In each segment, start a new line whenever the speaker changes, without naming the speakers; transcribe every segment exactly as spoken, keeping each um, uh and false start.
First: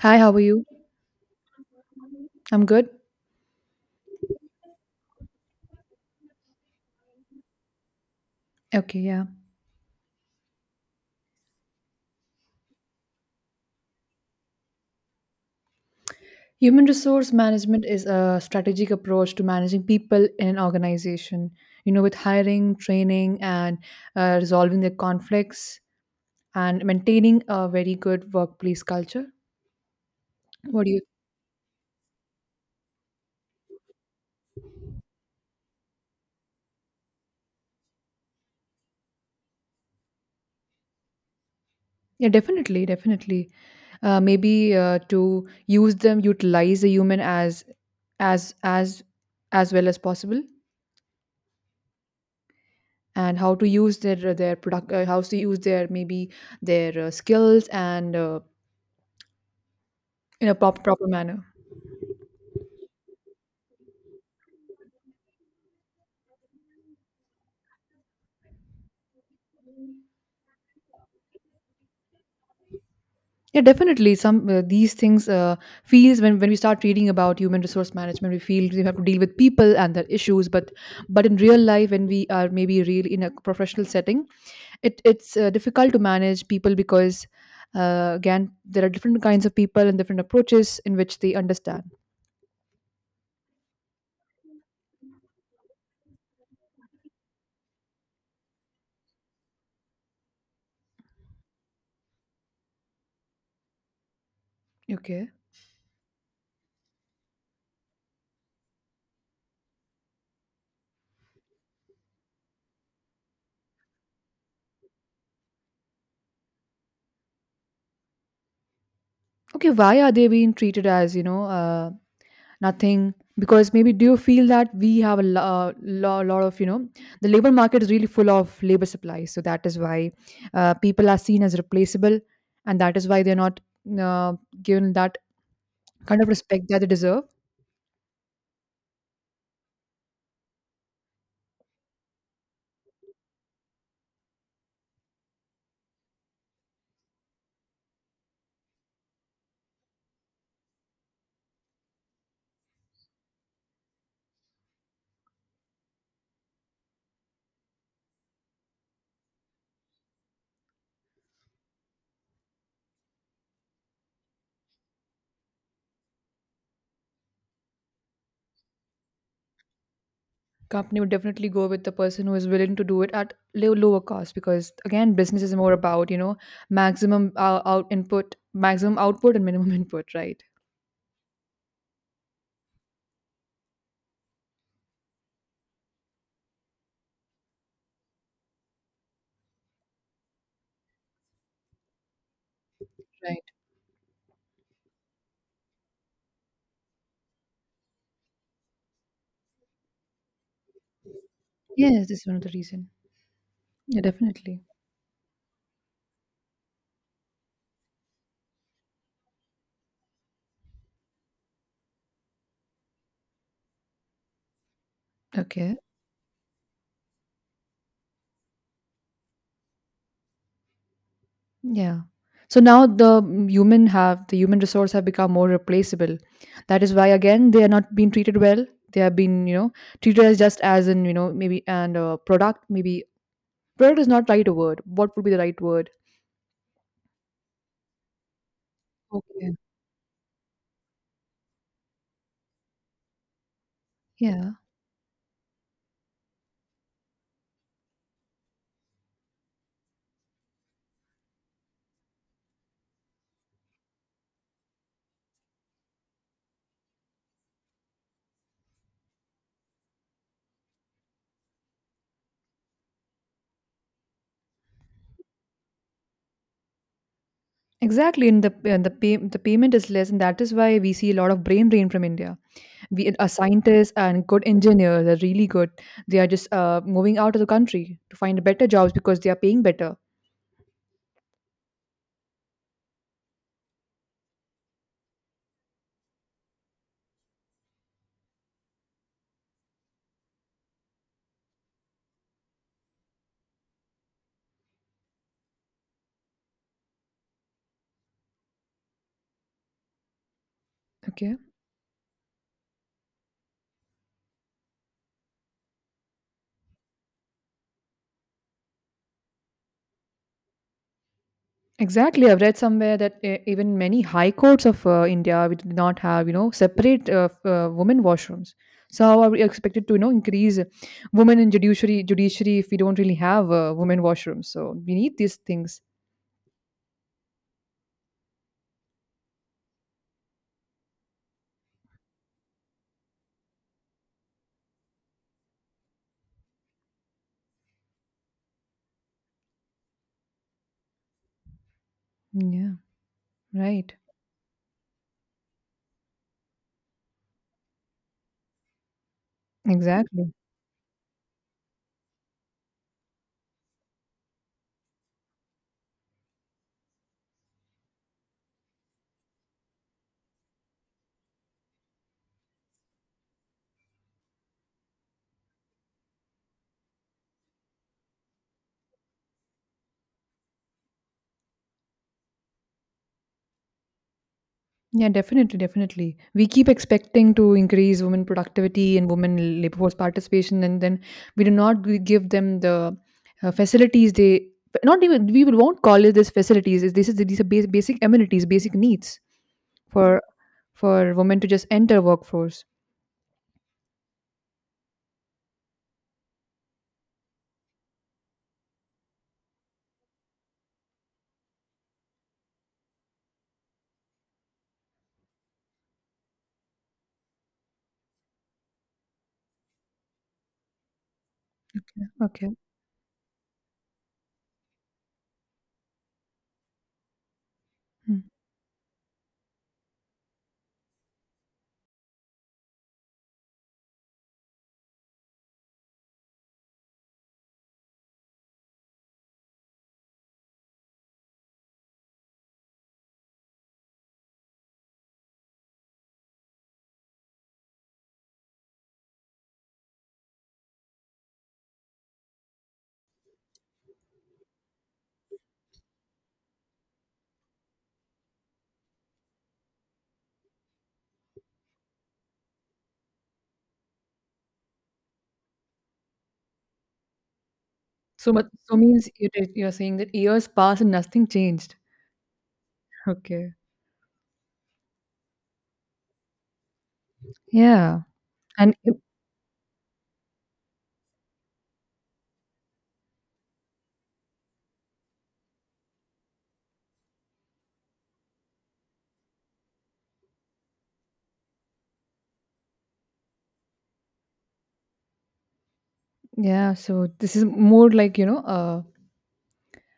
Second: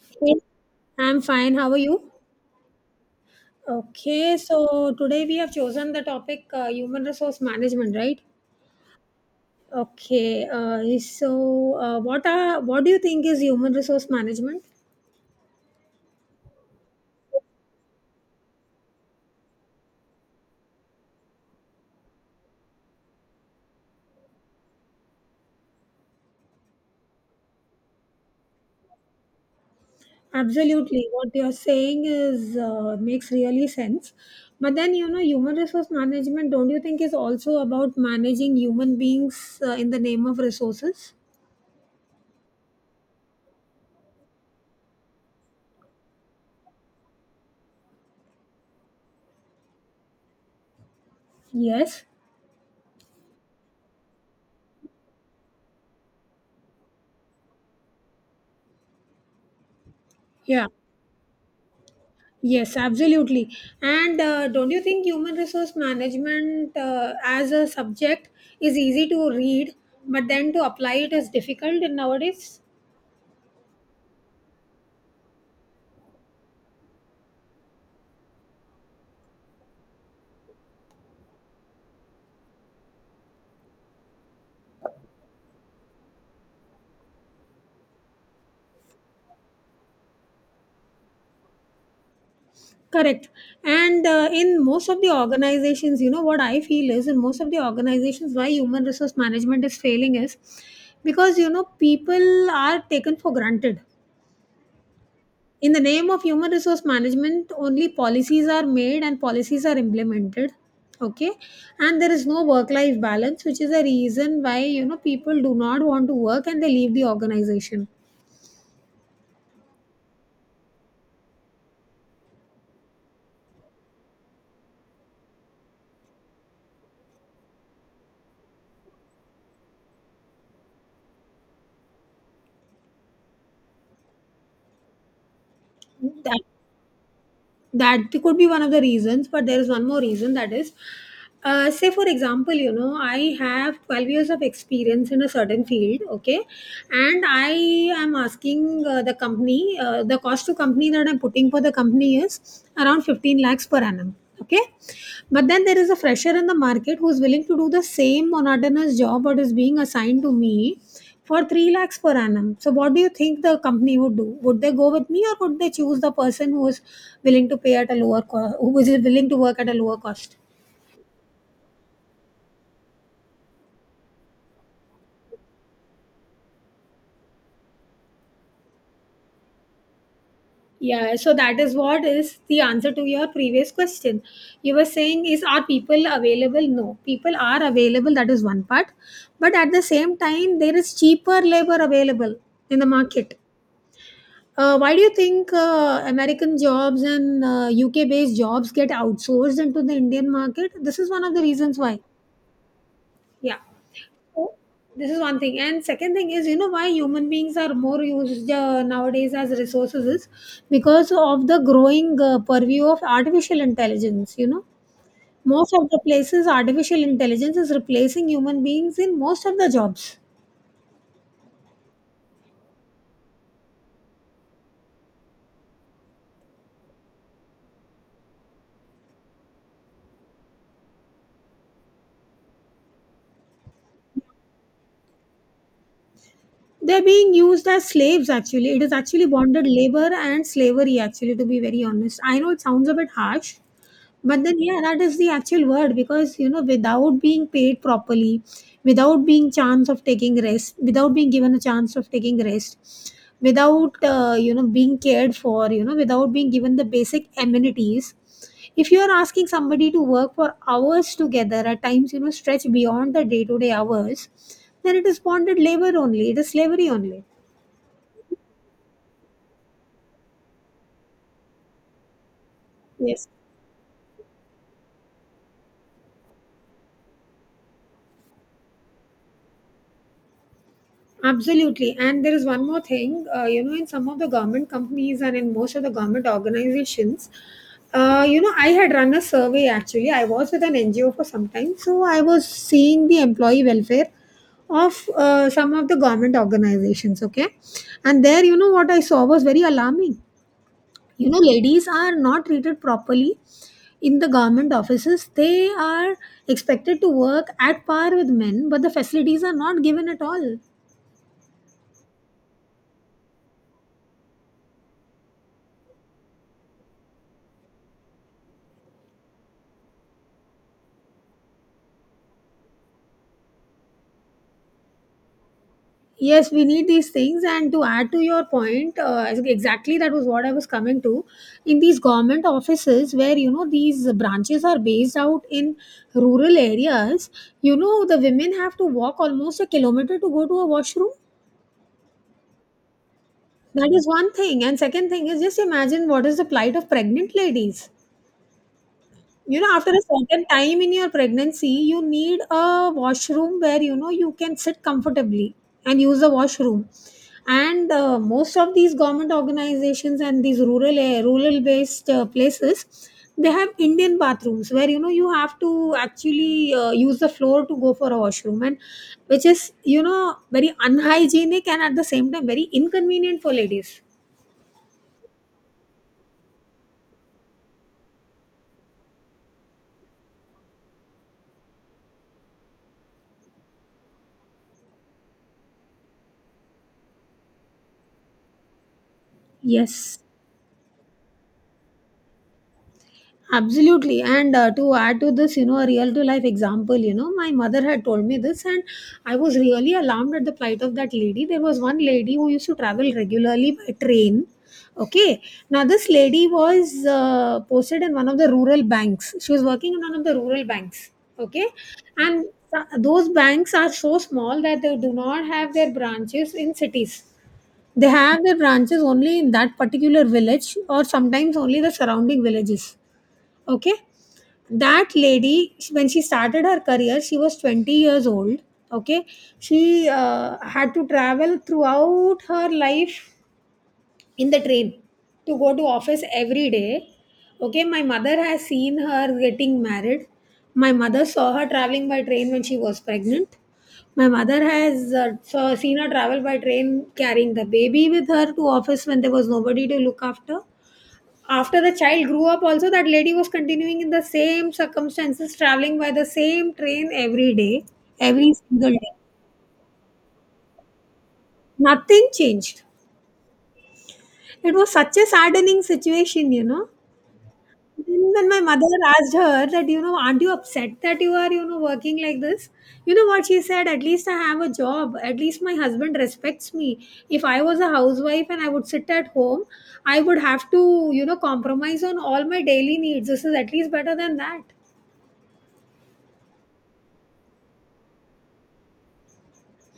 Hi, how
Yes,
are you?
I'm fine. How are you?
I'm good.
Okay, so today we have chosen the topic uh, human resource management, right?
Okay, yeah.
Okay, uh, so uh, what are what do you think is human resource management?
Human resource management is a strategic approach to managing people in an organization, you know, with hiring, training, and uh, resolving their conflicts and maintaining a very good workplace culture. What do you?
Absolutely, what you're saying is uh, makes really sense. But then you know, human resource management, don't you think is also about managing human beings uh, in the name of resources?
Yeah, definitely, definitely. Uh, maybe uh, to use them, utilize the human as as as as well as possible,
Yes.
and how to use their their product, uh, how to use their maybe their uh, skills and uh, in a
Yeah.
proper proper manner.
Yes, absolutely. And uh, don't you think human resource management uh, as a subject is easy to read, but then to apply it is difficult in nowadays?
Yeah, definitely, some uh, these things uh, feels. When, when we start reading about human resource management, we feel we have to deal with people and their issues, but but in real life, when we are maybe real in a professional setting, it it's uh, difficult to manage people, because uh, again, there are different kinds of people and different approaches in which they understand.
Correct. And uh, in most of the organizations, you know, what I feel is in most of the organizations, why human resource management is failing is because, you know, people are taken for granted.
Okay.
In the name of human resource management only policies are made and policies are implemented. Okay. And there is no work life balance, which is a reason why you know people do not want to work and they leave the organization.
Okay, why are they being treated as, you know uh, nothing? Because maybe, do you feel that we have a lo- uh, lo- lot of, you know the labor market is really full of labor supply, so that is why uh, people are seen as replaceable, and that is why they're not uh, given that kind of respect that they deserve.
That could be one of the reasons, but there is one more reason, that is, uh, say for example, you know, I have twelve years of experience in a certain field. Okay. And I am asking uh, the company, uh, the cost to company that I'm putting for the company is around fifteen lakhs per annum. Okay. But then there is a fresher in the market who is willing to do the same monotonous job what is being assigned to me for three lakhs per annum. So, what do you think the company would do? Would they go with me, or would they choose the person who is willing to pay at a lower cost, who is willing to work at a lower cost?
Company would definitely go with the person who is willing to do it at low, lower cost, because again business is more about, you know maximum uh, out input, maximum output, and minimum input, right.
Yeah, so that is what is the answer to your previous question. You were saying, is are people available? No, people are available, that is one part. But at the same time, there is cheaper labor available in the market.
Right.
Uh, why do you think uh, American jobs and uh, U K based jobs get outsourced into the Indian market? This is one of the reasons why.
Yes, this is one of the reason.
Yeah.
Yeah,
So
definitely.
this is one thing. And second thing is, you know, why human beings are more used uh, nowadays as resources is because of the growing uh, purview of artificial intelligence. You know, most
Okay.
of the places artificial intelligence is replacing human beings in most of the jobs.
Yeah. So now the human have the human resource have become more replaceable. That is why again they are not being treated well. They have been, you know treated as just as in, you know maybe, and uh, product, maybe product is not right word. What would be the right word?
They're being used as slaves, actually. It is actually
Okay.
bonded labor and slavery, actually, to be very honest. I know it sounds a bit harsh, but
Yeah,
then yeah, that is the actual word, because you know, without being paid properly, without being chance of taking rest, without being given a chance of taking rest, without uh, you know being cared for, you know, without being given the basic amenities, if you are asking somebody to work for hours together, at times, you know, stretch beyond the day to day hours, then it is bonded labor only, it is slavery only.
exactly. And the and the pay, the payment is less, and that is why we see a lot of brain drain from India. We Our scientists and good engineers are really good. They are just uh, moving out of the country to find better jobs because they are paying better.
Absolutely. And there is one more thing, uh, you know, in some of the government companies and in most of the government organizations, uh, you know, I had run a survey. Actually, I was with an N G O for some time, so I was seeing the employee welfare of uh, some of the government organizations. Okay. And there, you know, what I saw was very alarming. You
Okay.
know, ladies are not treated properly in the government offices. They are expected to work at par with men, but the facilities are not given at all.
Exactly. I've read somewhere that uh, even many high courts of uh, India, we did not have, you know, separate uh, f- uh, women washrooms. So how are we expected to, you know, increase women in judiciary judiciary if we don't really have uh, women washrooms? So we need these things.
Yes, we need these things, and to add to your point, uh, exactly, that was what I was coming to. In these government offices, where you know these branches are based out in rural areas, you know, the women have to walk almost a kilometer to go to a washroom.
Yeah.
That
Right.
is one thing, and second thing is, just imagine what is the plight of pregnant ladies. You know, after a
Exactly.
certain time in your pregnancy, you need a washroom where you know you can sit comfortably and use the washroom. And uh, most of these government organizations and these rural rural based uh, places, they have Indian bathrooms where you know you have to actually uh, use the floor to go for a washroom, and which is you know very unhygienic and at the same time very inconvenient for ladies.
Yeah, definitely, definitely. We keep expecting to increase women productivity and women labor force participation, and then we do not g- give them the uh, facilities they, not even, we will won't call it this facilities. Is This is These are bas- basic amenities, basic needs
Yes.
for for women to just enter workforce.
Absolutely. And uh, to add to this, you know, a real to life example, you know, my mother had told me this, and I was really alarmed at the plight of that lady. There was one lady who used to travel regularly by train. Okay. Now, this lady was uh, posted in one of the rural banks. She was working in one of the rural banks. Okay. And
Okay.
th- those banks are so small that they do not have their branches in cities. They
Hmm.
have their branches only in that particular village, or sometimes only the surrounding villages. Okay. That lady sh- when she started her career, she was twenty years old. Okay. She uh, had to travel throughout her life in the train to go to office every day. Okay. My mother has seen her getting married. My mother saw her traveling by train when she was pregnant. My mother has uh, saw, seen her travel by train carrying the baby with her to office when there was nobody to look after. After the child grew up, also, that lady was continuing in the same circumstances, traveling by the same train every day,
So much
every
so
single day.
means, it is- you're saying that years pass and nothing changed.
Nothing changed.
Okay.
It was such a saddening situation, you know.
Yeah,
Then when my
and
mother
it-
asked her that, you know, aren't you upset that you are, you know, working like this? You know what she said? At least I have a job. At least my husband respects me. If I was a housewife and I would sit at home, I would have to, you know, compromise on all my daily needs. This is at least better than that.
yeah, so this is more like, you know, uh,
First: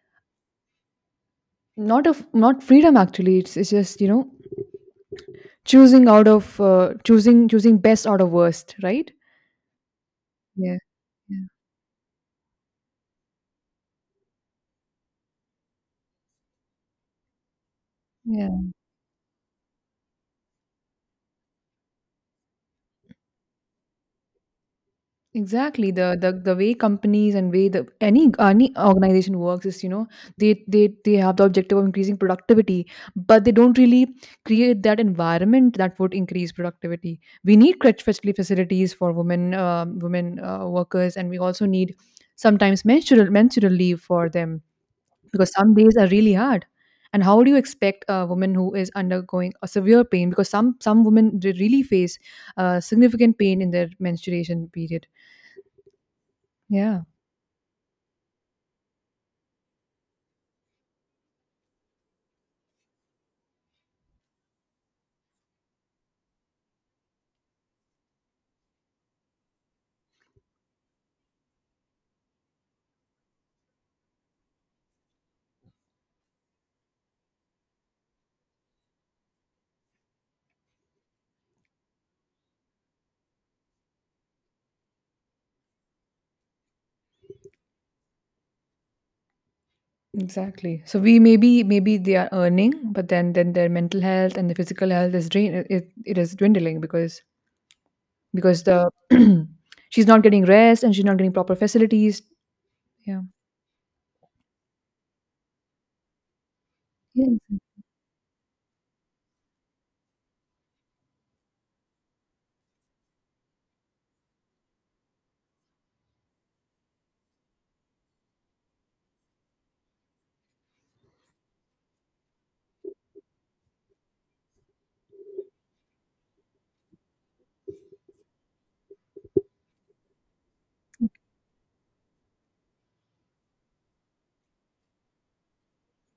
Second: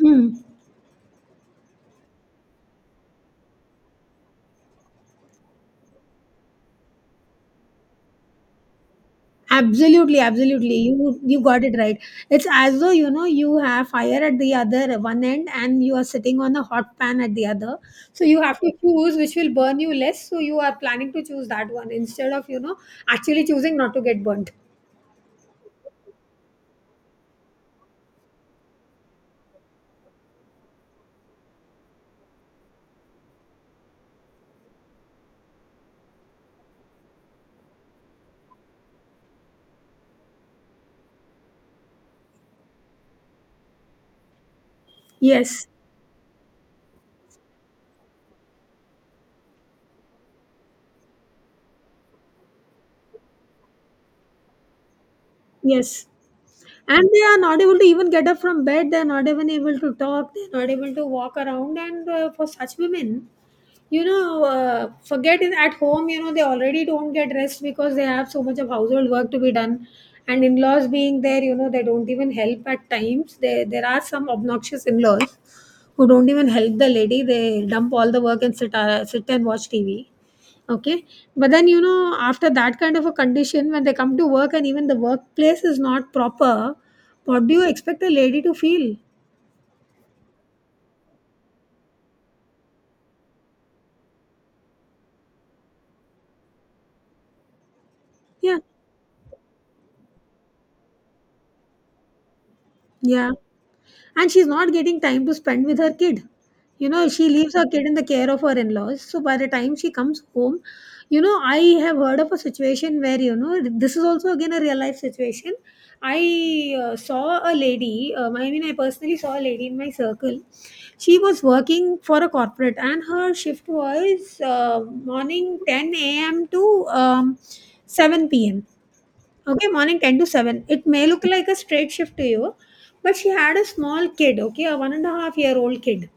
Hmm.
not of not freedom, actually. It's, it's just, you know choosing out of uh, choosing choosing best out of worst, right.
Absolutely, absolutely.
Yeah.
You you
Yeah.
got it right. It's as though you know you have fire at the other one end and you are sitting on a hot pan at the other. So you
Yeah.
have to choose which will burn you less. So you are planning to choose that one instead of you know actually choosing not to get burnt.
Exactly, the, the the way companies, and way the any any organization works, is, you know they they they have the objective of increasing productivity, but they don't really create that environment that would increase productivity. We need crutch facility facilities for women um women uh, workers, and we also need sometimes menstrual menstrual leave for them, because
Yes,
some days are really hard, and how do you expect a woman who is undergoing a severe pain? Because some some women re- really face uh, significant pain in their menstruation period.
yes.
Yeah.
And they are not able to even get up from bed. They're not even able to talk. They're not able to walk around. And uh, for such women, you know, uh, forget it at home, you know, they already don't get rest because they have so much of household work to be done, and in-laws being there, you know, they don't even help at times. They, there are some obnoxious in-laws who don't even help the lady. They dump all the work and sit uh, sit and watch TV. Okay. But then you know, after that kind of a condition, when they come to work and even the workplace is not proper, what do you expect a lady to feel?
Exactly. So we, maybe maybe they are earning, but then then their mental health and the physical health is drain, it, it is dwindling, because
Yeah,
because the she's not getting rest and she's not getting proper facilities. Yeah
yeah. And she's not getting time to spend with her kid. You know, she
yes.
leaves her kid in the care of her in-laws, so by the time she comes home, you know, I have heard of a situation where you know, this is also again a real life situation. I uh, saw a lady, um, I mean, I personally saw a lady in my circle. She was working for a corporate and her shift was uh, morning ten a.m. to um, seven p.m. Okay, morning ten to seven. It may look like a straight shift to you, but she had a small kid, okay, a one and a half year old kid,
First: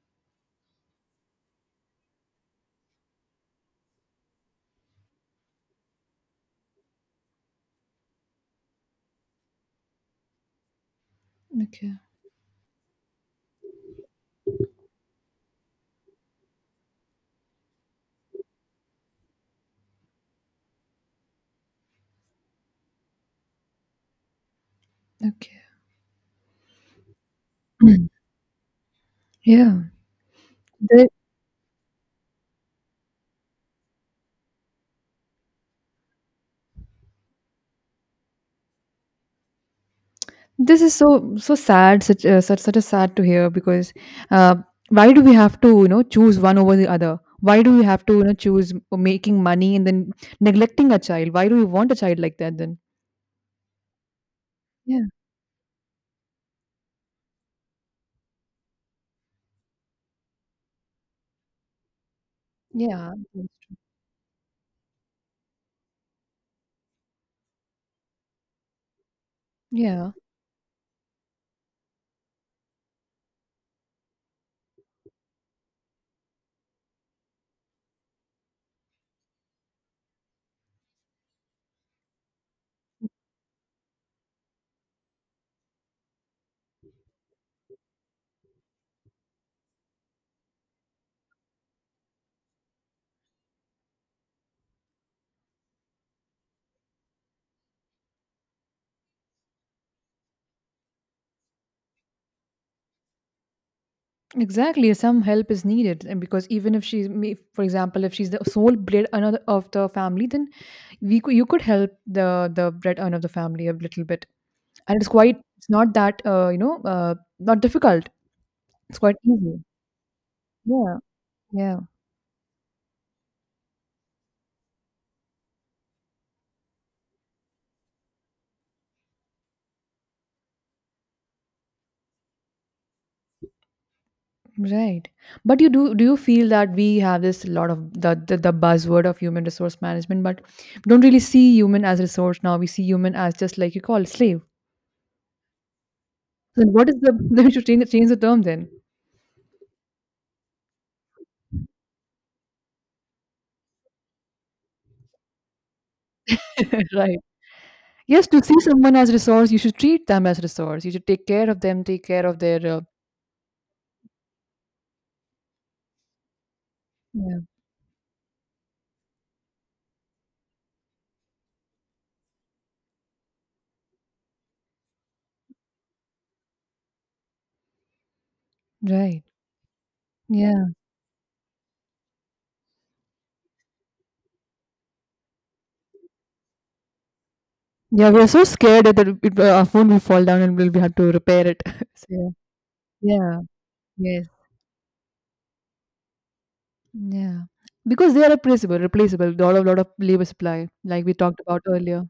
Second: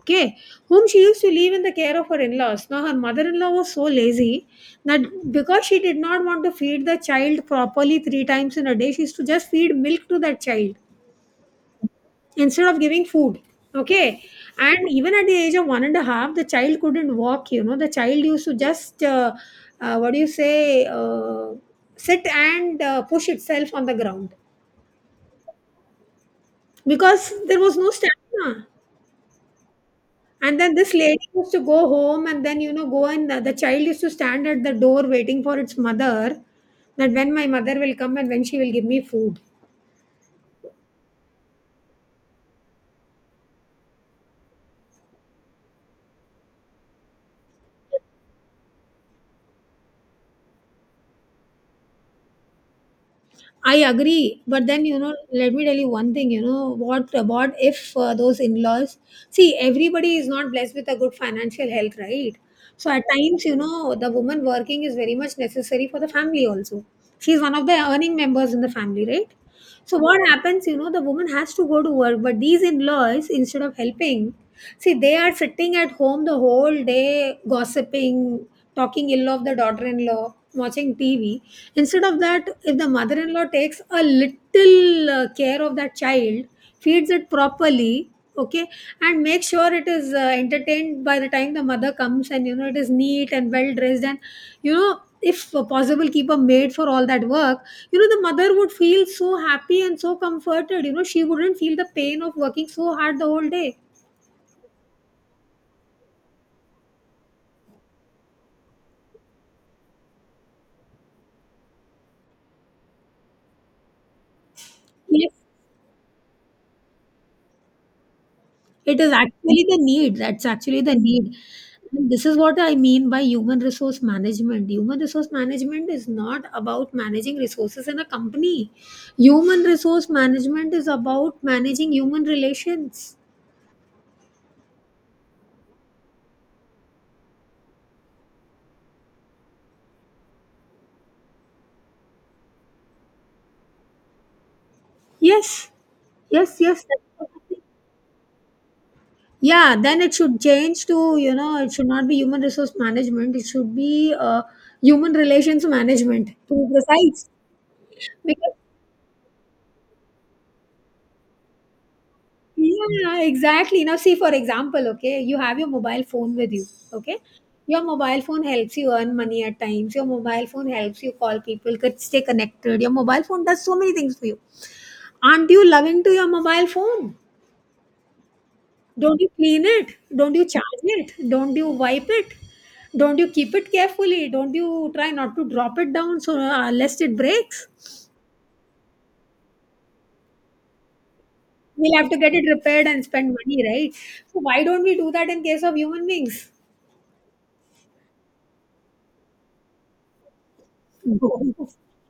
okay, whom she used to leave in the care of her in laws. Now, her mother in law was so lazy that because she did not want to feed the child properly three times in a day, she used to just feed milk to that child
Okay.
instead of giving food, okay. And even at the age of one and a half, the child couldn't walk. You know, the child used to just, uh, uh, what do you say, uh, sit and uh, push itself on the ground
Okay.
because there was no stamina.
Yeah.
And then this
there,
lady used to go home and then, you know, go and the, the child used to stand at the door waiting for its mother, that when my mother will come and when she will give me food.
This is so so sad, such uh, such such a sad to hear because uh, why do we have to, you know choose one over the other? Why do we have to, you know choose making money and then neglecting a child? Why do we want a child like that then?
I agree, but then you
Yeah,
know, let me tell you one thing. You know what? What if uh, those in-laws? See, everybody is not blessed with a good financial health, right? So at
yeah,
times,
that's
you
true.
know, the woman working is very much necessary for the family. Also, she's one of the earning members in the family, right? So
Yeah,
what happens? You know, the woman has to go to work, but these in-laws, instead of helping, see, they are sitting at home the whole day, gossiping, talking ill of the daughter-in-law, watching T V. Instead of that, if the mother in law takes a little uh, care of that child, feeds it properly, okay, and make sure it is uh, entertained by the time the mother comes and, you know, it is neat and well dressed, and, you know, if possible, keep a maid for all that work, you know, the mother would feel so happy and so comforted. You know, she wouldn't feel the pain of working so hard the whole day.
exactly. Some help is needed, and because even if she's, may- for example, if she's the sole bread earner of the family, then we could, you could help the the bread earner of the family a little bit, and it's
Yes,
quite it's not that, uh, you know uh, not difficult.
it
It's
is
quite easy.
actually the need. That's actually the
Yeah,
need.
yeah.
And this is what I mean by human resource management. Human resource management is not about managing resources in a company. Human resource management is about managing human relations.
Right. But you do do you feel that we have this lot of, the, the the buzzword of human resource management, but we don't really see human as resource now? We see human as just like you call slave.
Yes, yes,
Then
yes,
what is
that's
the
what- I
then we
think.
should change change the term then.
Yeah, then it should change to, you know, it should not be human resource management. It should be uh, human relations management, to be
Right.
precise.
Yes, to
Because
see someone as resource, you should treat them as resource. You should take care of them, take care of their uh,
yeah, exactly. Now, see, for example, okay, you have your mobile phone with you, okay?
yeah.
Your mobile phone helps you earn money at times. Your mobile phone helps you call people, could stay connected. Your mobile phone does so many things for you. Aren't you loving to your mobile phone? Don't
Right.
you clean it? Don't you
Yeah.
charge it? Don't you wipe it? Don't you keep it carefully? Don't you try not to drop it down so uh, lest it breaks?
Yeah. We're so scared that it, it, uh, our phone will fall down, and we'll we have to repair it.
We'll have to get
So,
it repaired and spend
yeah.
money, right?
Yeah. Yes.
So why don't we do that in case of human beings?
Yeah, because they are replaceable replaceable, lot of lot of labor supply, like we talked about earlier.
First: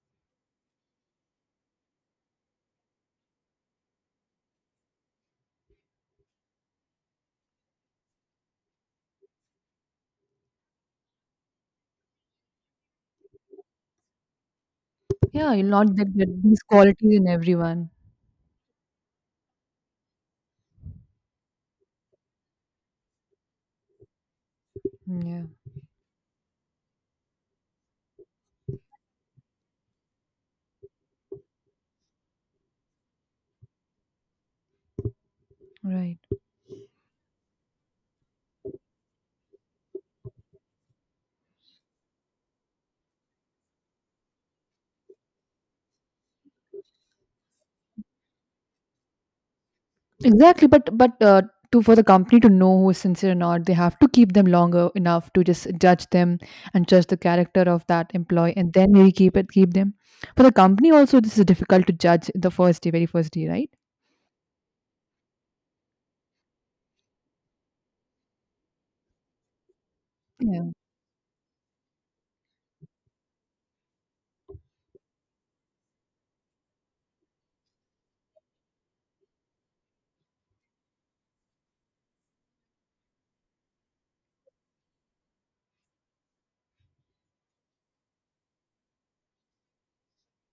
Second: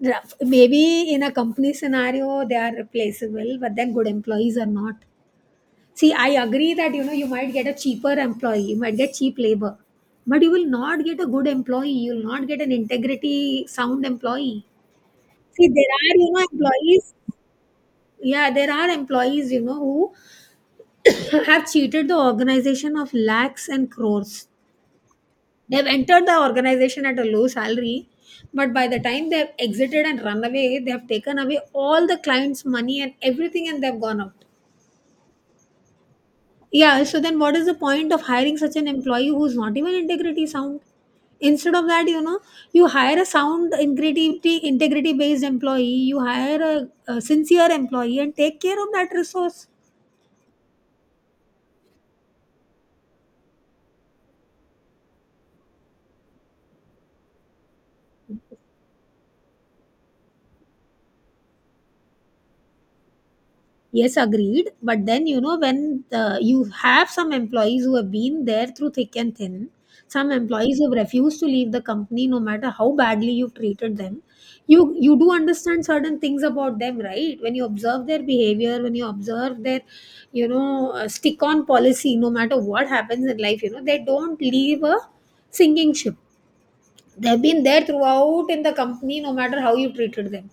Rough. Maybe in a company scenario, they are replaceable, but then good employees are not. See, I agree that you know you might get a cheaper employee, you might get cheap labor, but you will not get a good employee. You will not get an integrity sound employee.
Yeah,
See,
you'll
there
not
are
get,
you
get
know
these
employees.
qualities in everyone.
Yeah, there are employees you know who have cheated the organization of lakhs and crores.
Mm, yeah,
They've entered the organization at a low salary, but by the time they've exited and run away, they've taken away all the clients' money and everything and they've gone out.
right.
Yeah, so then what is the point of hiring such an employee who's not even integrity sound? Instead of that, you know, you hire a sound integrity integrity based employee, you hire a, a sincere employee and take care of that resource.
Exactly, but but uh, to, for the company to know who is sincere or not, they have to keep them longer enough to just judge them, and judge the character of that employee, and then maybe keep it keep them. For the company also, this is difficult to judge the first day, very first day, right?
Yes, agreed. But then, you know, when the, you have some employees who have been there through thick and thin, some
Yeah,
employees have refused to leave the company no matter how badly you've treated them. You you do understand certain things about them, right? When you observe their behavior, when you observe their, you know, uh, stick on policy, no matter what happens in life, you know, they don't leave a sinking ship. They've been there throughout in the company, no matter how you treated them.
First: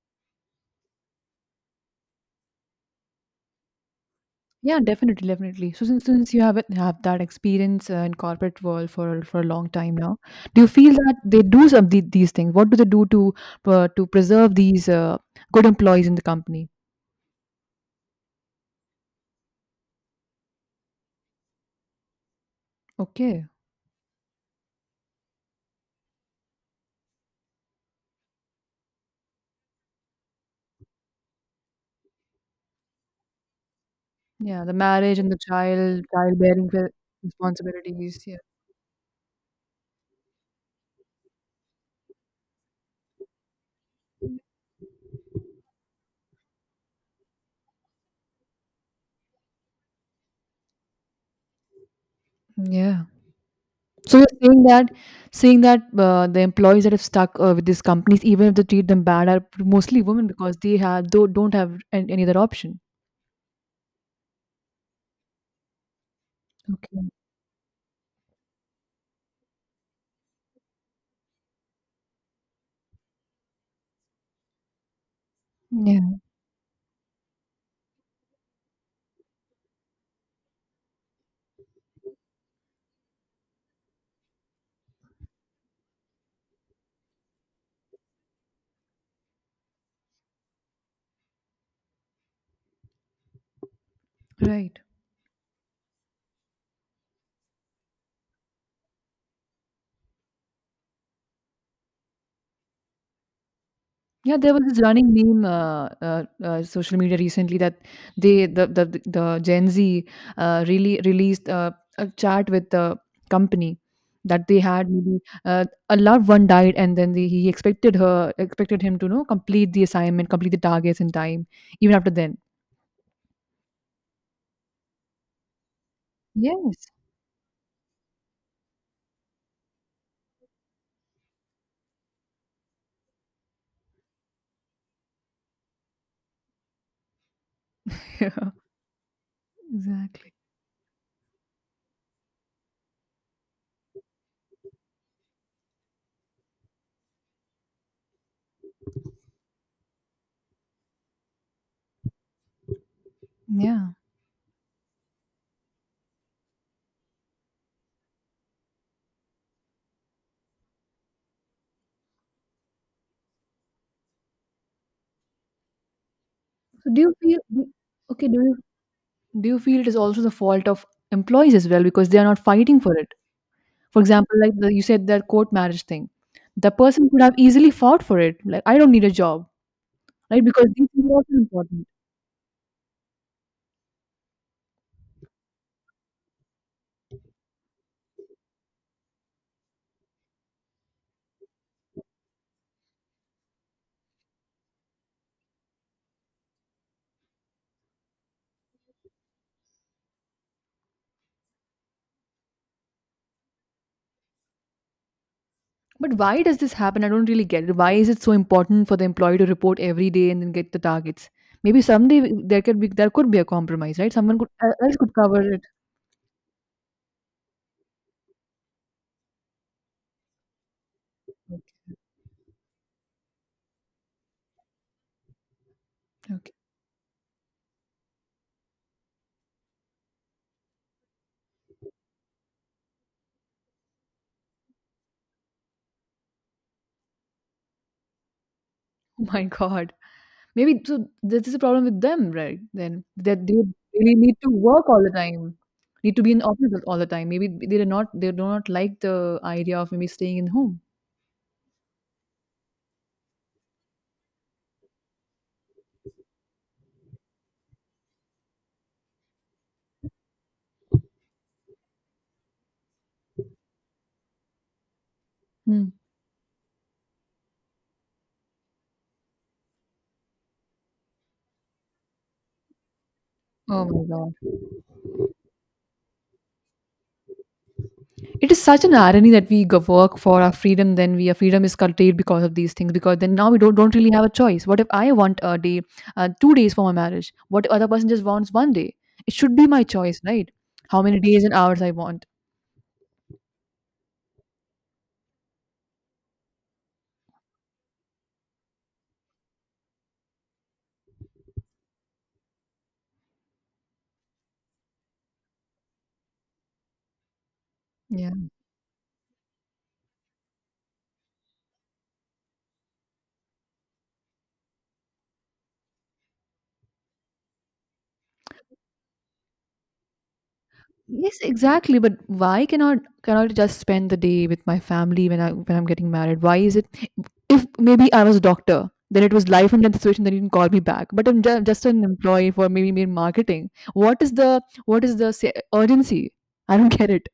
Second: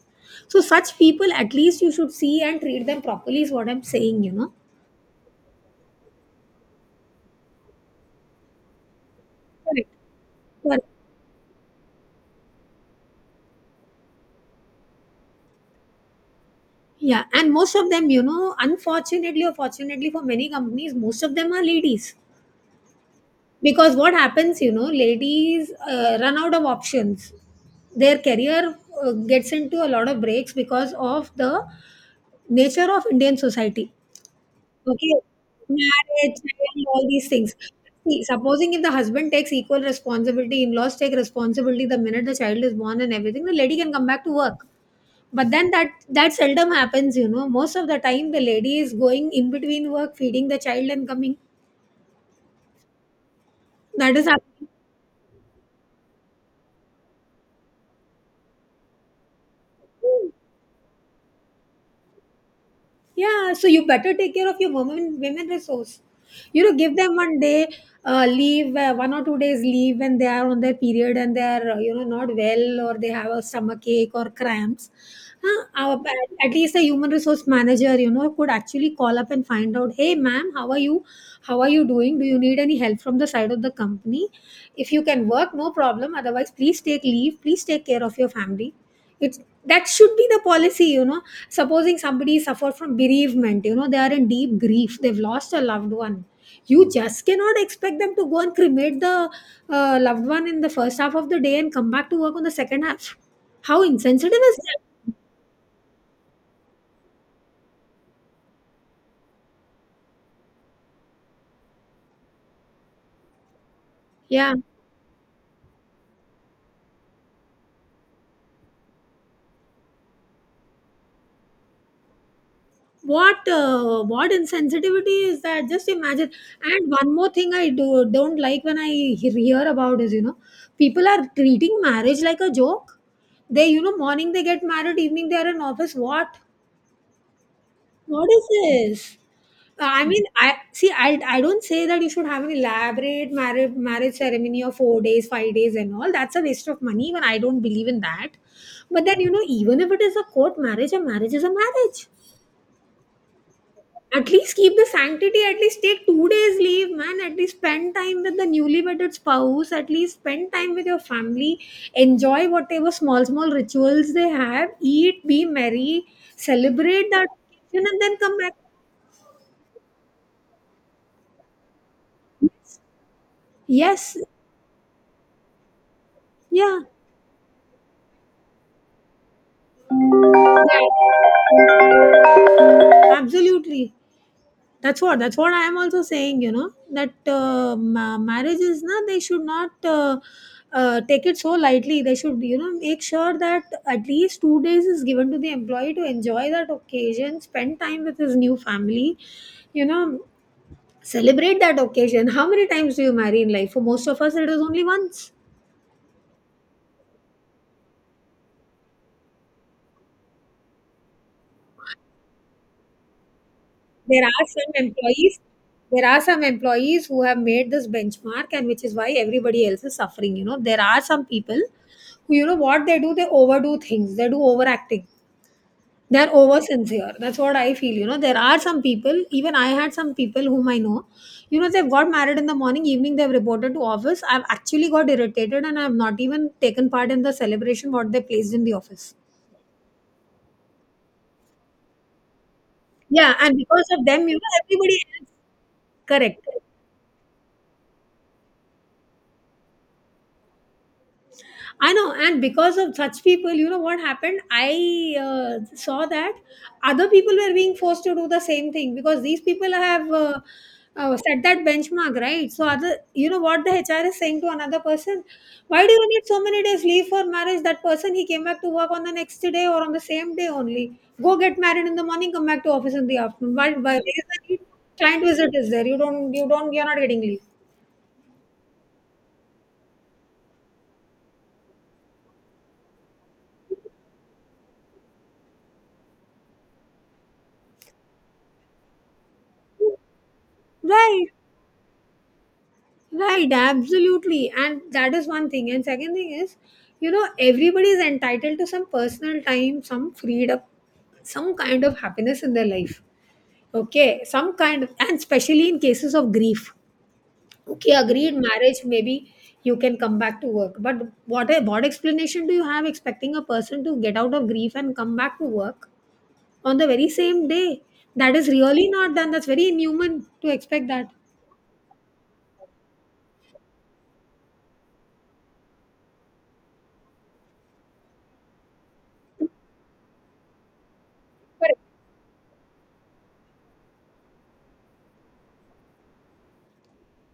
So, such people, at least you should see and treat them properly, is what I'm saying, you know.
yeah, definitely, definitely. So since since you have it, have that experience uh, in corporate world for for a long
Correct.
time now, do you
Correct.
feel that they do some the, these things? What do they do to, uh, to preserve these uh, good employees in the company?
Yeah, and most of them, you know, unfortunately or fortunately for many companies, most of them are ladies.
Okay.
Because what happens, you know, ladies uh, run out of options. Their career uh, gets into a lot of breaks because of the nature of Indian society.
Yeah, the
Okay,
marriage and the child,
marriage,
childbearing
child,
re-
all these things. See,
responsibilities. Yeah.
supposing if the husband takes equal responsibility, in-laws take responsibility the minute the child is born and everything, the lady can come back to work. But then that that seldom happens, you know. Most of the time, the lady is going in between work, feeding the child and coming.
Yeah.
That
So
is
you're saying
happening.
that, saying that uh, the employees that have stuck uh, with these companies, even if they treat them bad, are mostly women because they have do don't have an- any other option.
Yeah, so you better take care of your women women resource. You know, give
Okay.
them one day uh, leave, uh, one or two days leave when they are on their period and they are uh, you know not well or they have a stomach ache or cramps. Huh? Our,
Yeah.
at least a human resource manager, you know, could actually call up and find out, hey, ma'am, how are you? How are you doing? Do you need any help from the side of the company? If you can work, no problem. Otherwise, please take leave. Please take care of your family. It's that should be the policy, you know. Supposing somebody suffer from bereavement, you know, they are in deep
Right.
grief, they've lost a loved one. You just cannot expect them to go and cremate the uh, loved one in the first half of the day and come back to work on the second half. How
Yeah,
insensitive
there
is
was
that?
this running meme, uh, uh, uh, social media recently, that they the the the Gen Z, uh, really released, uh, a chat with the company that
Yeah,
they had, maybe, uh, a loved one died, and then the, he expected her expected him to, you know complete the assignment, complete the targets in time, even after then.
what uh, what insensitivity is that? Just imagine.
Yes.
And one more thing I do don't like when i he- hear about is, you know, people are treating marriage like a joke. They, you know, morning they get married, evening they are in office. What? What is this?
Yeah.
Uh, I mean,
Exactly.
I see. I I don't say that you should have an elaborate marriage marriage ceremony of four days, five days, and all. That's a waste of money. Even I don't believe in that. But then, you know, even if it is a court marriage, a marriage is a marriage.
Yeah.
At least keep the sanctity. At least take two days leave, man. At least spend time with the newly wedded spouse. At least spend time with your family. Enjoy whatever small small rituals they have. Eat, be merry,
So do
celebrate
you
that
feel, do-
occasion, and then
okay?
come
Do
back.
you do you feel it is also the fault of employees as well, because they are not fighting for it? For
Yes,
example, like the, you said that court marriage thing, the
yeah,
person could have easily fought for it. Like, I don't need a job, right? Because these things are also important.
absolutely. That's what that's what I am also saying. You know that uh, ma- marriage na they should not uh, uh, take it so lightly. They should, you know, make sure that at least two days is given to the employee to enjoy that occasion, spend time with his new family. You know, celebrate that occasion. How many times do you marry in life? For most of us, it is only once.
But why does this happen? I don't really get it. Why is it so important for the employee to report every day and then get the targets? Maybe someday, w- there could be there could be a compromise, right?
There
Someone
are
could uh,
some
else could
employees,
cover it.
there are some employees who have made this benchmark, and which is why everybody else is suffering. You know, there are some people who, you know, what they do, they overdo things, they do overacting. They're
Okay.
over sincere. That's what I feel. You know, there are some people, even I had some people whom I know, you know, they've got married in the morning, evening, they've reported to office. I've actually got irritated and I've not even taken part in the celebration what they placed in the office.
Oh my God. Maybe so. This is a problem with them, right? Then
Yeah,
that they
and because of
really
them, you
need
know,
to work
everybody
all the
else
time, need to be in
correct.
office all the time. Maybe they are not they do not like the idea of maybe staying in home.
I know, and because of such people, you know what happened? I uh, saw that other people were being forced to do the same thing because these people have uh, uh, set that benchmark, right? So, other, you know what the H R is saying to another person? Why do
Mm.
you need so many days leave for marriage? That person he came back to work on the next day or on the same day only. Go get married in the morning, come back to office in the afternoon. Why?
Oh
Why?
my
Where is the
God.
need? Client visit is there. You don't. You don't. You're not getting leave.
It is such an irony that we go work for our freedom, then we, our freedom is curtailed because of these things. Because then now we don't don't really have a choice. What if I want a day, uh, two days for my marriage? What if other person just wants one day? It should be my choice, right? How many
Right.
days and hours I want.
Right, absolutely. And that is one thing. And second thing is, you know, everybody is entitled to some personal time, some freedom, some kind of happiness in their life. Okay, some kind of, and especially in cases of grief. Okay,
Yeah.
agreed, marriage, maybe you can come back to work. But what, what explanation do you have expecting a person to get out of grief and come back to work on the very same day? That is really not done. That's very inhuman to expect that.
Yes, exactly. But why cannot cannot I just spend the day with my family when I when I'm getting married? Why is it? If maybe I was a doctor, then it was life and death situation. Then you can call me back. But I'm ju- just an employee for maybe mere marketing. What is the what is the se- urgency? I don't get it.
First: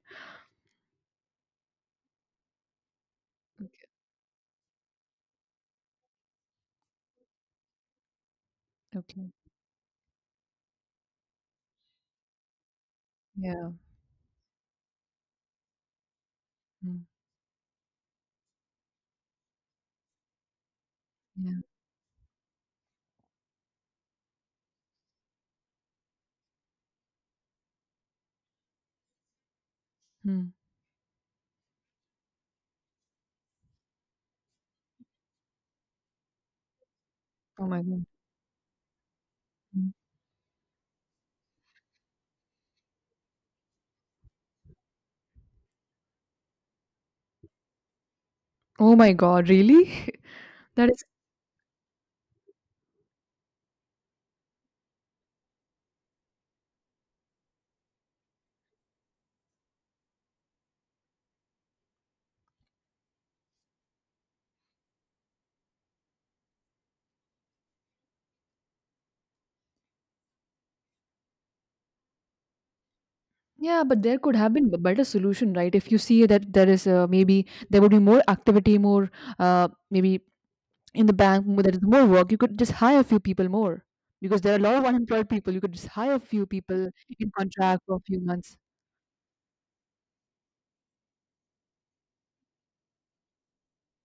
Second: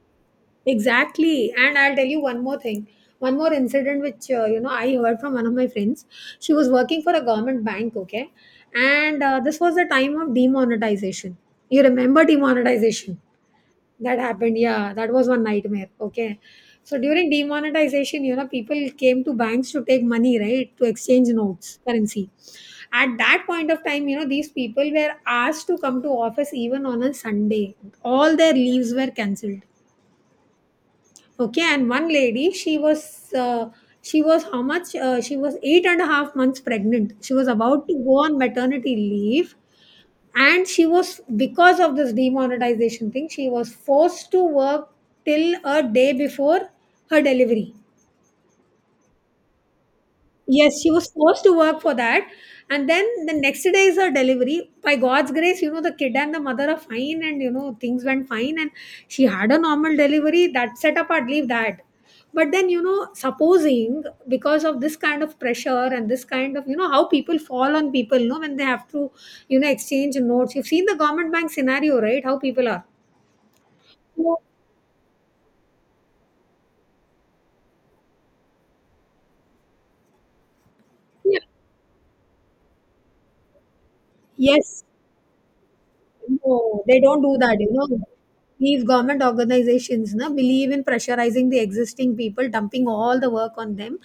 Exactly. And I'll tell you one more thing. One more
Okay.
incident which uh, you know I heard from one of my friends. She was working for a government bank, okay? And
Okay.
uh, this was the time of demonetization. You remember demonetization?
Yeah.
That happened. Yeah, that was one nightmare, okay? So
Mm,
during demonetization, you know, people came to banks to take money, right? To exchange
yeah.
notes, currency. At that point of time, you know, these people were asked to come to office even on a Sunday. All their leaves were cancelled.
Mm.
Okay, and one lady, she was uh, she was how much? Uh, she was eight and a half months pregnant. She was
Oh my
about to
God.
go on maternity leave,
Mm.
and she was because of this demonetization thing, she was forced to work till a day before her delivery.
Oh my God. Really?
Yes,
That
she
is,
was forced to work for that. And then the next day is her delivery. By God's grace, you know, the kid and the mother are fine and, you know, things went fine. And she had a normal delivery. That setup, I'd leave that. But then, you know, supposing because of this kind of pressure and this kind of, you know, how people fall on people, you know, when they have to, you know, exchange notes. You've seen the government bank scenario, right? How people are.
yeah, but there could have been a better solution, right? If you see that there is, uh, maybe there would be more activity, more, uh, maybe in the
Yeah.
bank, mo- there is more work, you could just hire a few people more, because there are a lot
Yes.
of unemployed people, you could just hire a few
No,
people
they don't
in
do that, you
contract
know.
for a few months.
These government organizations na, believe in pressurizing the existing people, dumping all the work on them,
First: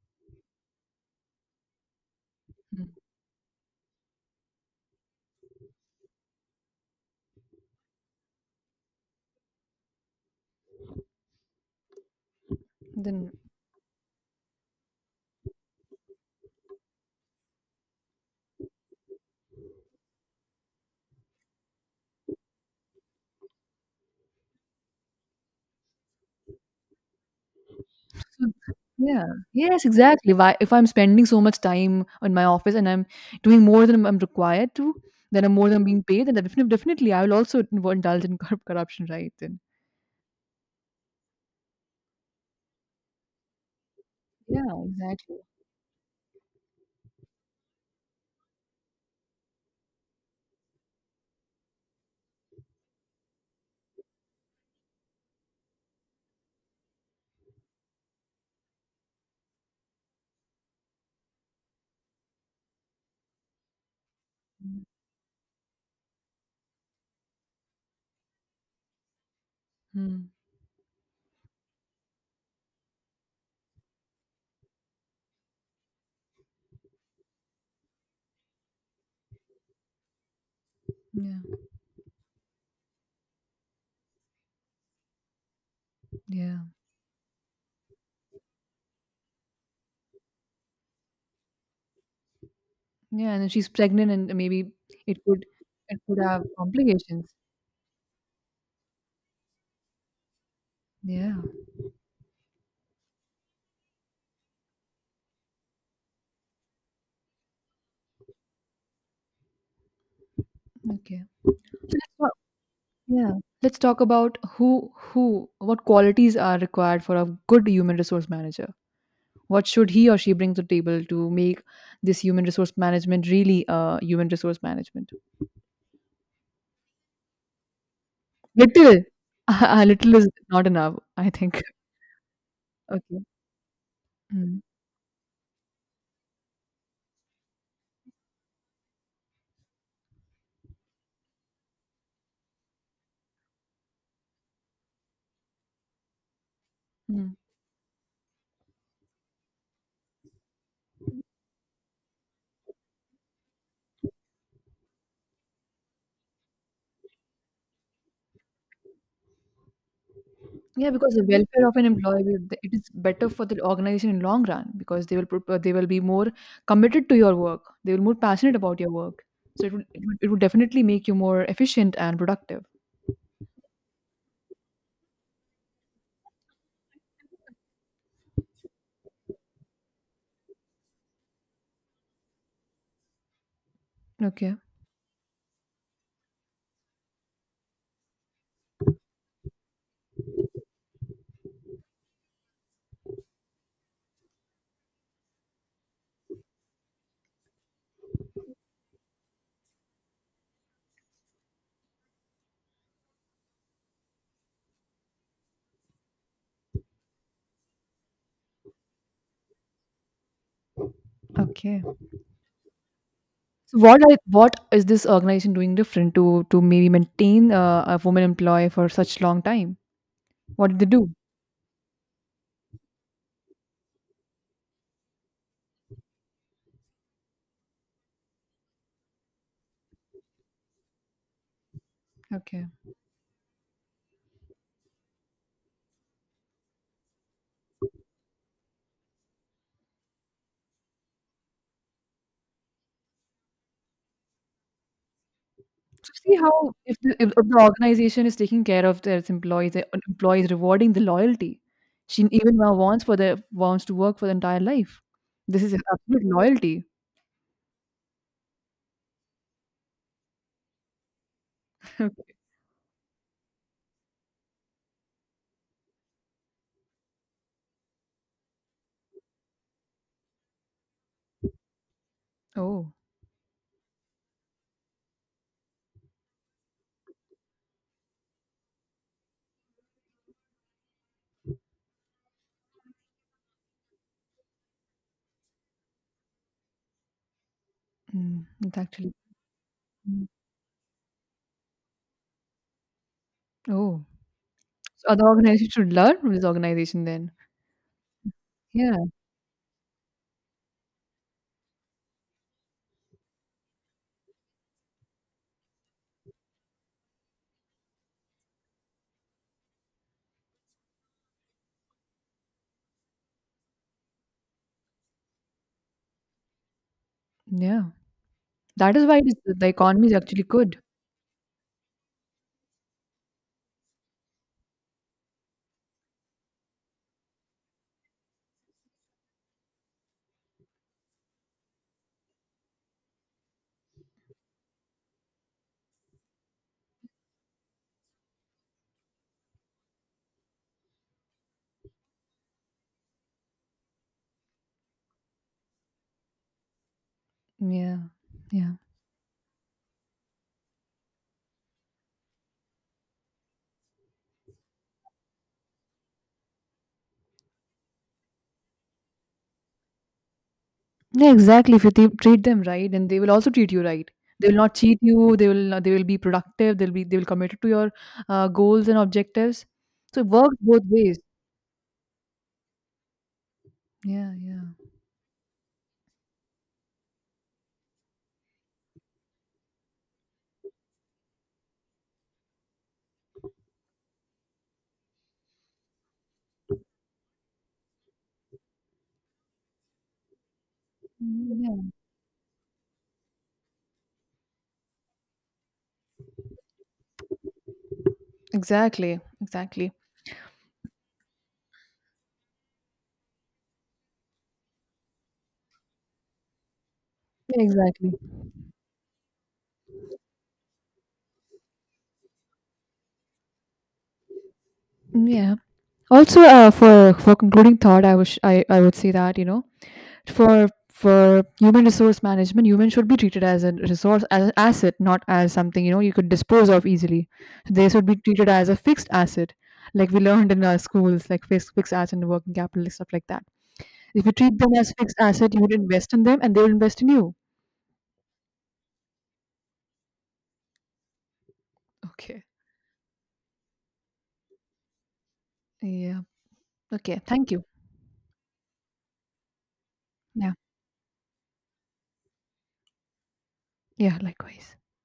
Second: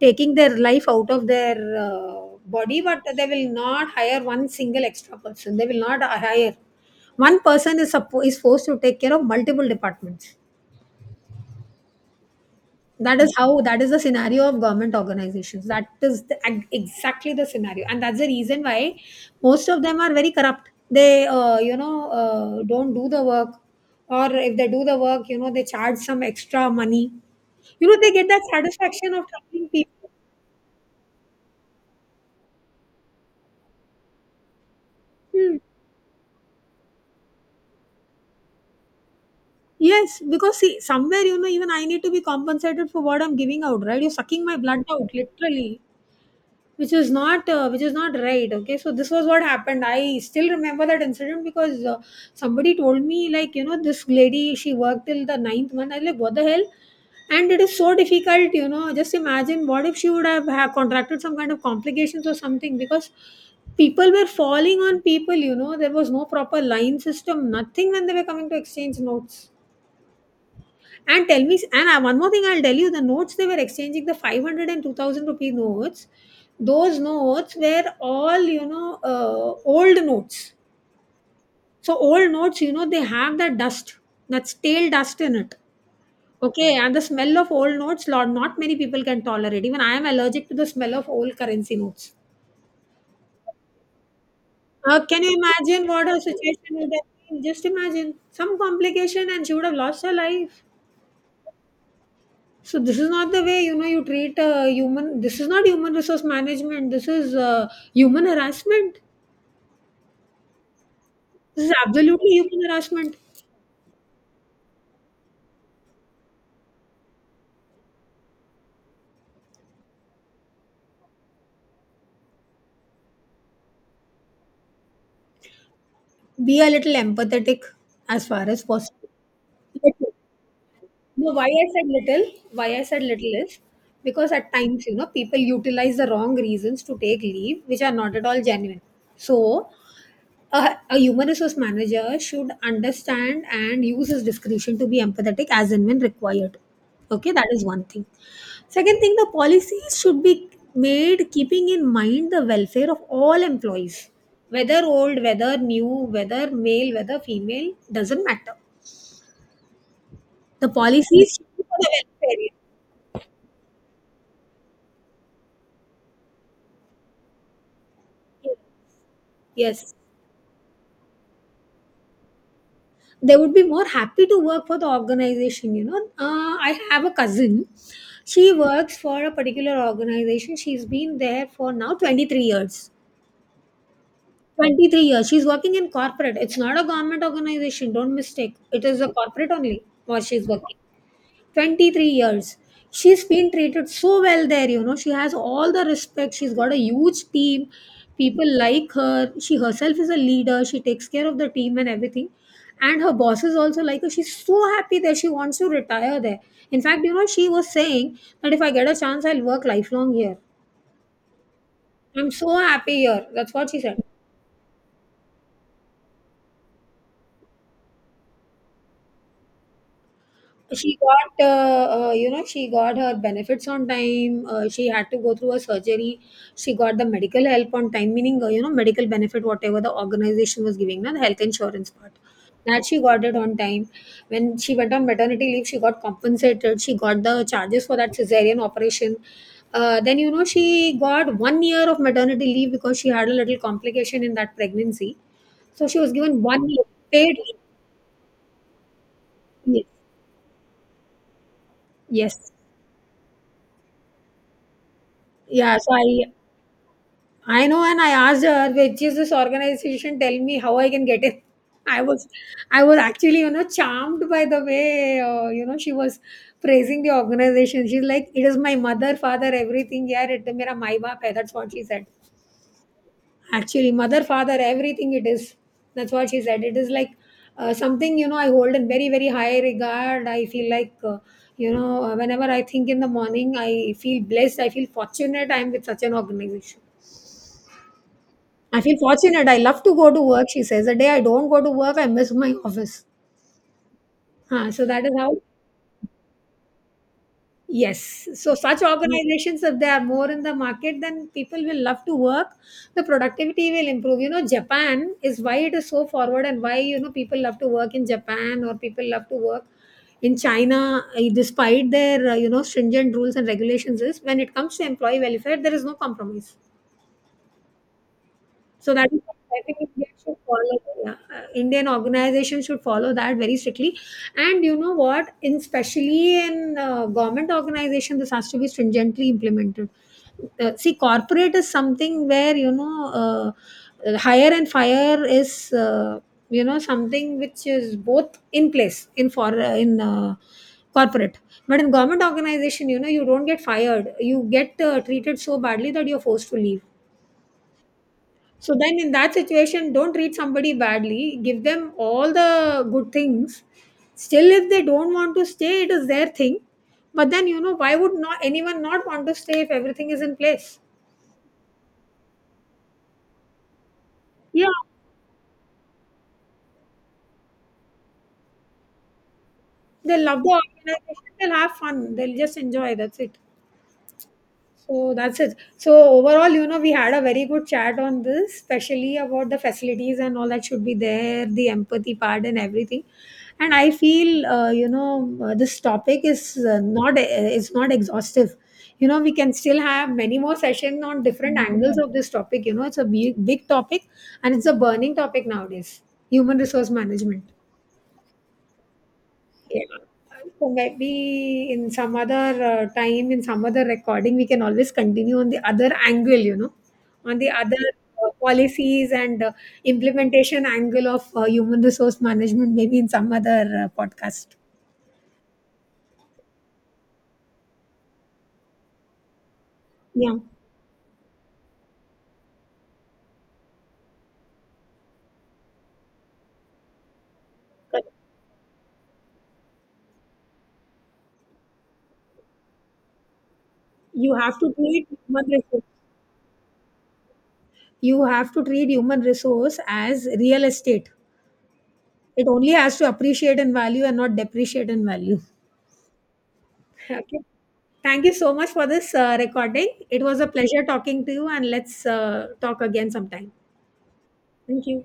taking their life out of their uh, body,
Mm.
but they will not hire one single extra person. They will not hire. One person is, suppo- is forced to take care of multiple departments. That
Then
is how, that is the scenario of government organizations. That is the, ag- exactly the scenario, and that's the reason why most of them are very corrupt. They uh, you know uh, don't do the work, or if they do the work, you know, they charge some extra money. You know, they get that
so,
satisfaction of
yeah,
troubling
yes,
people.
exactly. Why, if I'm spending so much time in my office, and I'm doing more than I'm required to, then I'm
Hmm.
more than being paid, then definitely, definitely I will also invo- indulge in corrup- corruption, right? Then
Yes, because see, somewhere, you know, even I need to be compensated for what I'm giving out, right? You're sucking my
yeah,
blood out
exactly.
literally, which is not uh, which is not right. Okay, so this was what happened. I still remember that incident because uh, somebody told me, like, you know, this lady, she worked till the ninth month. I like, what the hell? And it is so difficult, you know. Just imagine, what if she would have, have contracted some kind of complications or something, because people were falling on people. You know, there was no proper line system, nothing, when they were coming to exchange notes.
Hmm.
And tell me, and uh, one more thing I'll tell you. The notes they were exchanging, the five hundred and two thousand rupee notes, those notes were all, you know, uh, old notes.
Yeah.
So, old notes, you know, they have that dust, that stale dust in it.
Yeah.
Okay. And the smell of old notes, Lord, not many people can tolerate. Even I am allergic to the smell of old currency notes.
Yeah. And then she's pregnant, and maybe
Uh,
it
can you
could
imagine
it
what
could
her
have
situation would have
complications.
been? Just imagine some complication and she would have lost her life.
Yeah.
So this is not the way, you know, you treat a human. This is not human resource management. This is uh, human harassment.
Okay.
This is
So let's
absolutely
talk,
human harassment.
yeah. Let's talk about who who what qualities are required for a good human resource manager. What should he or she bring to the table to make this human resource management really, uh, human resource management?
Be a little empathetic as far as
Little.
possible.
A little is not enough, I
No, why
think.
I said little, why I said
Okay.
little is because at
Mm.
times, you know, people utilize the wrong reasons to take leave, which are not at all genuine. So, a, a human resource manager should understand and use his discretion to be empathetic as and when required. Okay,
Mm.
that is one thing. Second thing, the policies should be made keeping in mind the welfare of all employees, whether old, whether new, whether male, whether female, doesn't matter. The
Yeah, because the
policies should be
welfare
for
of an
the
employee, will-
welfare.
the- it is better for the organization in long run, because they will prop- they will be more committed to your work. They will more passionate about your work. So it will,
Yes,
it will, it will definitely make you more efficient and productive.
they would be more happy to work for the organization. You know, uh, I have a cousin. She works for a particular organization. She's been there for now twenty-three years.
Okay.
twenty-three years. She's working in corporate. It's not a government organization. Don't mistake. It is a corporate only what she's working. twenty-three years. She's been treated so well there, you know. She has all the respect. She's got a huge team. People like her. She herself is a leader. She takes care of the team and everything. And her bosses also like her. She's so happy there. She wants to retire there. In fact, you know, she was saying that if I get a chance, I'll work lifelong here.
Okay.
I'm so happy here. That's what
So
she said.
what are what is this organization doing different to to maybe maintain uh, a woman employee for such long time? What did they
She
do?
got, uh, uh, you know, she got her benefits on time. Uh, she had to go through a surgery. She got the medical help on time, meaning, uh, you know, medical benefit, whatever the organization was giving, na, the health insurance part.
Okay.
That she got it on time. When she went on maternity leave, she got compensated. She got the charges for that cesarean operation. Uh, then, you know, she got one year of maternity leave because she had a little complication in that pregnancy. So she was
So see
given one
how
year
if the, if
paid leave.
the organization is taking care of their employees,
Yes.
their employees rewarding the loyalty. She
Yes.
even now wants for the wants to work for the entire life. This is
Yeah, so
absolute
I
loyalty.
I know, and I asked her, which is this organization? Tell me how I can get in. I was,
Okay.
I was actually, you know, charmed by the way, uh, you know, she was praising the organization. She's like, it is my mother, father, everything. Yeah, it is mera mai baap hai. That's what she said.
Oh,
Actually, mother, father, everything it is. That's what she said. It is like uh, something, you know, I hold in very, very high regard. I feel like, uh, you know, uh, whenever I think in the morning, I feel blessed. I feel fortunate. I'm with such an organization.
mm, it's
I feel
actually
fortunate. I love to go to
mm,
work, she says. The day I don't go to work, I miss my office.
oh.
Huh, so that
So
is
other
how,
organizations should learn from this organization then.
yes. So, such
Yeah,
organizations, if they are more in the market, then people will love to work. The productivity will improve. You know, Japan, is why it is so forward, and why, you know, people love to work in Japan or people love to work in China, eh, despite their, uh, you know, stringent rules and regulations, is when it comes to employee welfare, there is no compromise.
yeah.
So
That is
that
why
is
it is,
what I
the
think India
economy is
should
actually good.
follow. Yeah, uh, Indian organizations should follow that very strictly. And you know what? In especially in uh, government organization, this has to be stringently implemented. Uh, see, corporate is something where you know uh, hire and fire is uh, you know something which is both in place in for uh, in uh, corporate. But in government organization, you know, you don't get fired. You get uh, treated so badly that you're forced to leave,
Yeah, yeah.
so then in that situation, don't treat somebody badly. Give them all the good things. Still, if they don't want to stay, it is their thing. But then, you know, why would not anyone not want to stay if everything is in place?
Yeah, exactly. If you t- treat them right, then they will also treat you right. They will
Yeah,
not cheat you. They will not, They will be productive. They'll be they will committed to your uh, goals and objectives. So
they'll
it
love
works
the
both ways.
organization, they'll have fun, they'll just enjoy, that's it.
Yeah, yeah.
So that's it. So overall, you know, we had a very good chat on this, especially about the facilities and all that should be there, the empathy part and everything. And I feel, uh, you know, uh, this topic is uh, not uh, is not exhaustive. You know, we can still have many more sessions on different
Mm, yeah.
angles of this topic. You know, it's a big, big topic, and it's a burning topic nowadays. Human resource management.
Exactly,
Yeah.
exactly.
So maybe in some other uh, time, in some other recording, we can always continue on the other angle, you know, on the
Yeah,
other
exactly.
uh, policies and uh, implementation angle of uh, human resource management, maybe in some other uh, podcast.
Mm. Yeah. Also, uh, for for concluding thought, I wish I I would say that, you know
Yeah.
for for human resource management, humans should be treated as a resource, as an asset, not as something, you know you could dispose of easily. They
But
should be treated as a fixed asset, like we learned in our schools, like fixed fixed asset and working capital stuff like that. If you
You
treat
have to
them as
treat
fixed
human
asset, you would
resource.
invest in them, and they will invest in you.
You have to treat human resource as real estate.
Okay.
It only has to appreciate in value and not depreciate in value.
Yeah. Okay,
Okay.
thank you.
Thank you so much for this uh, recording. It was a
Yeah,
pleasure talking to you, and let's uh, talk again sometime.
yeah. Likewise.
Thank you.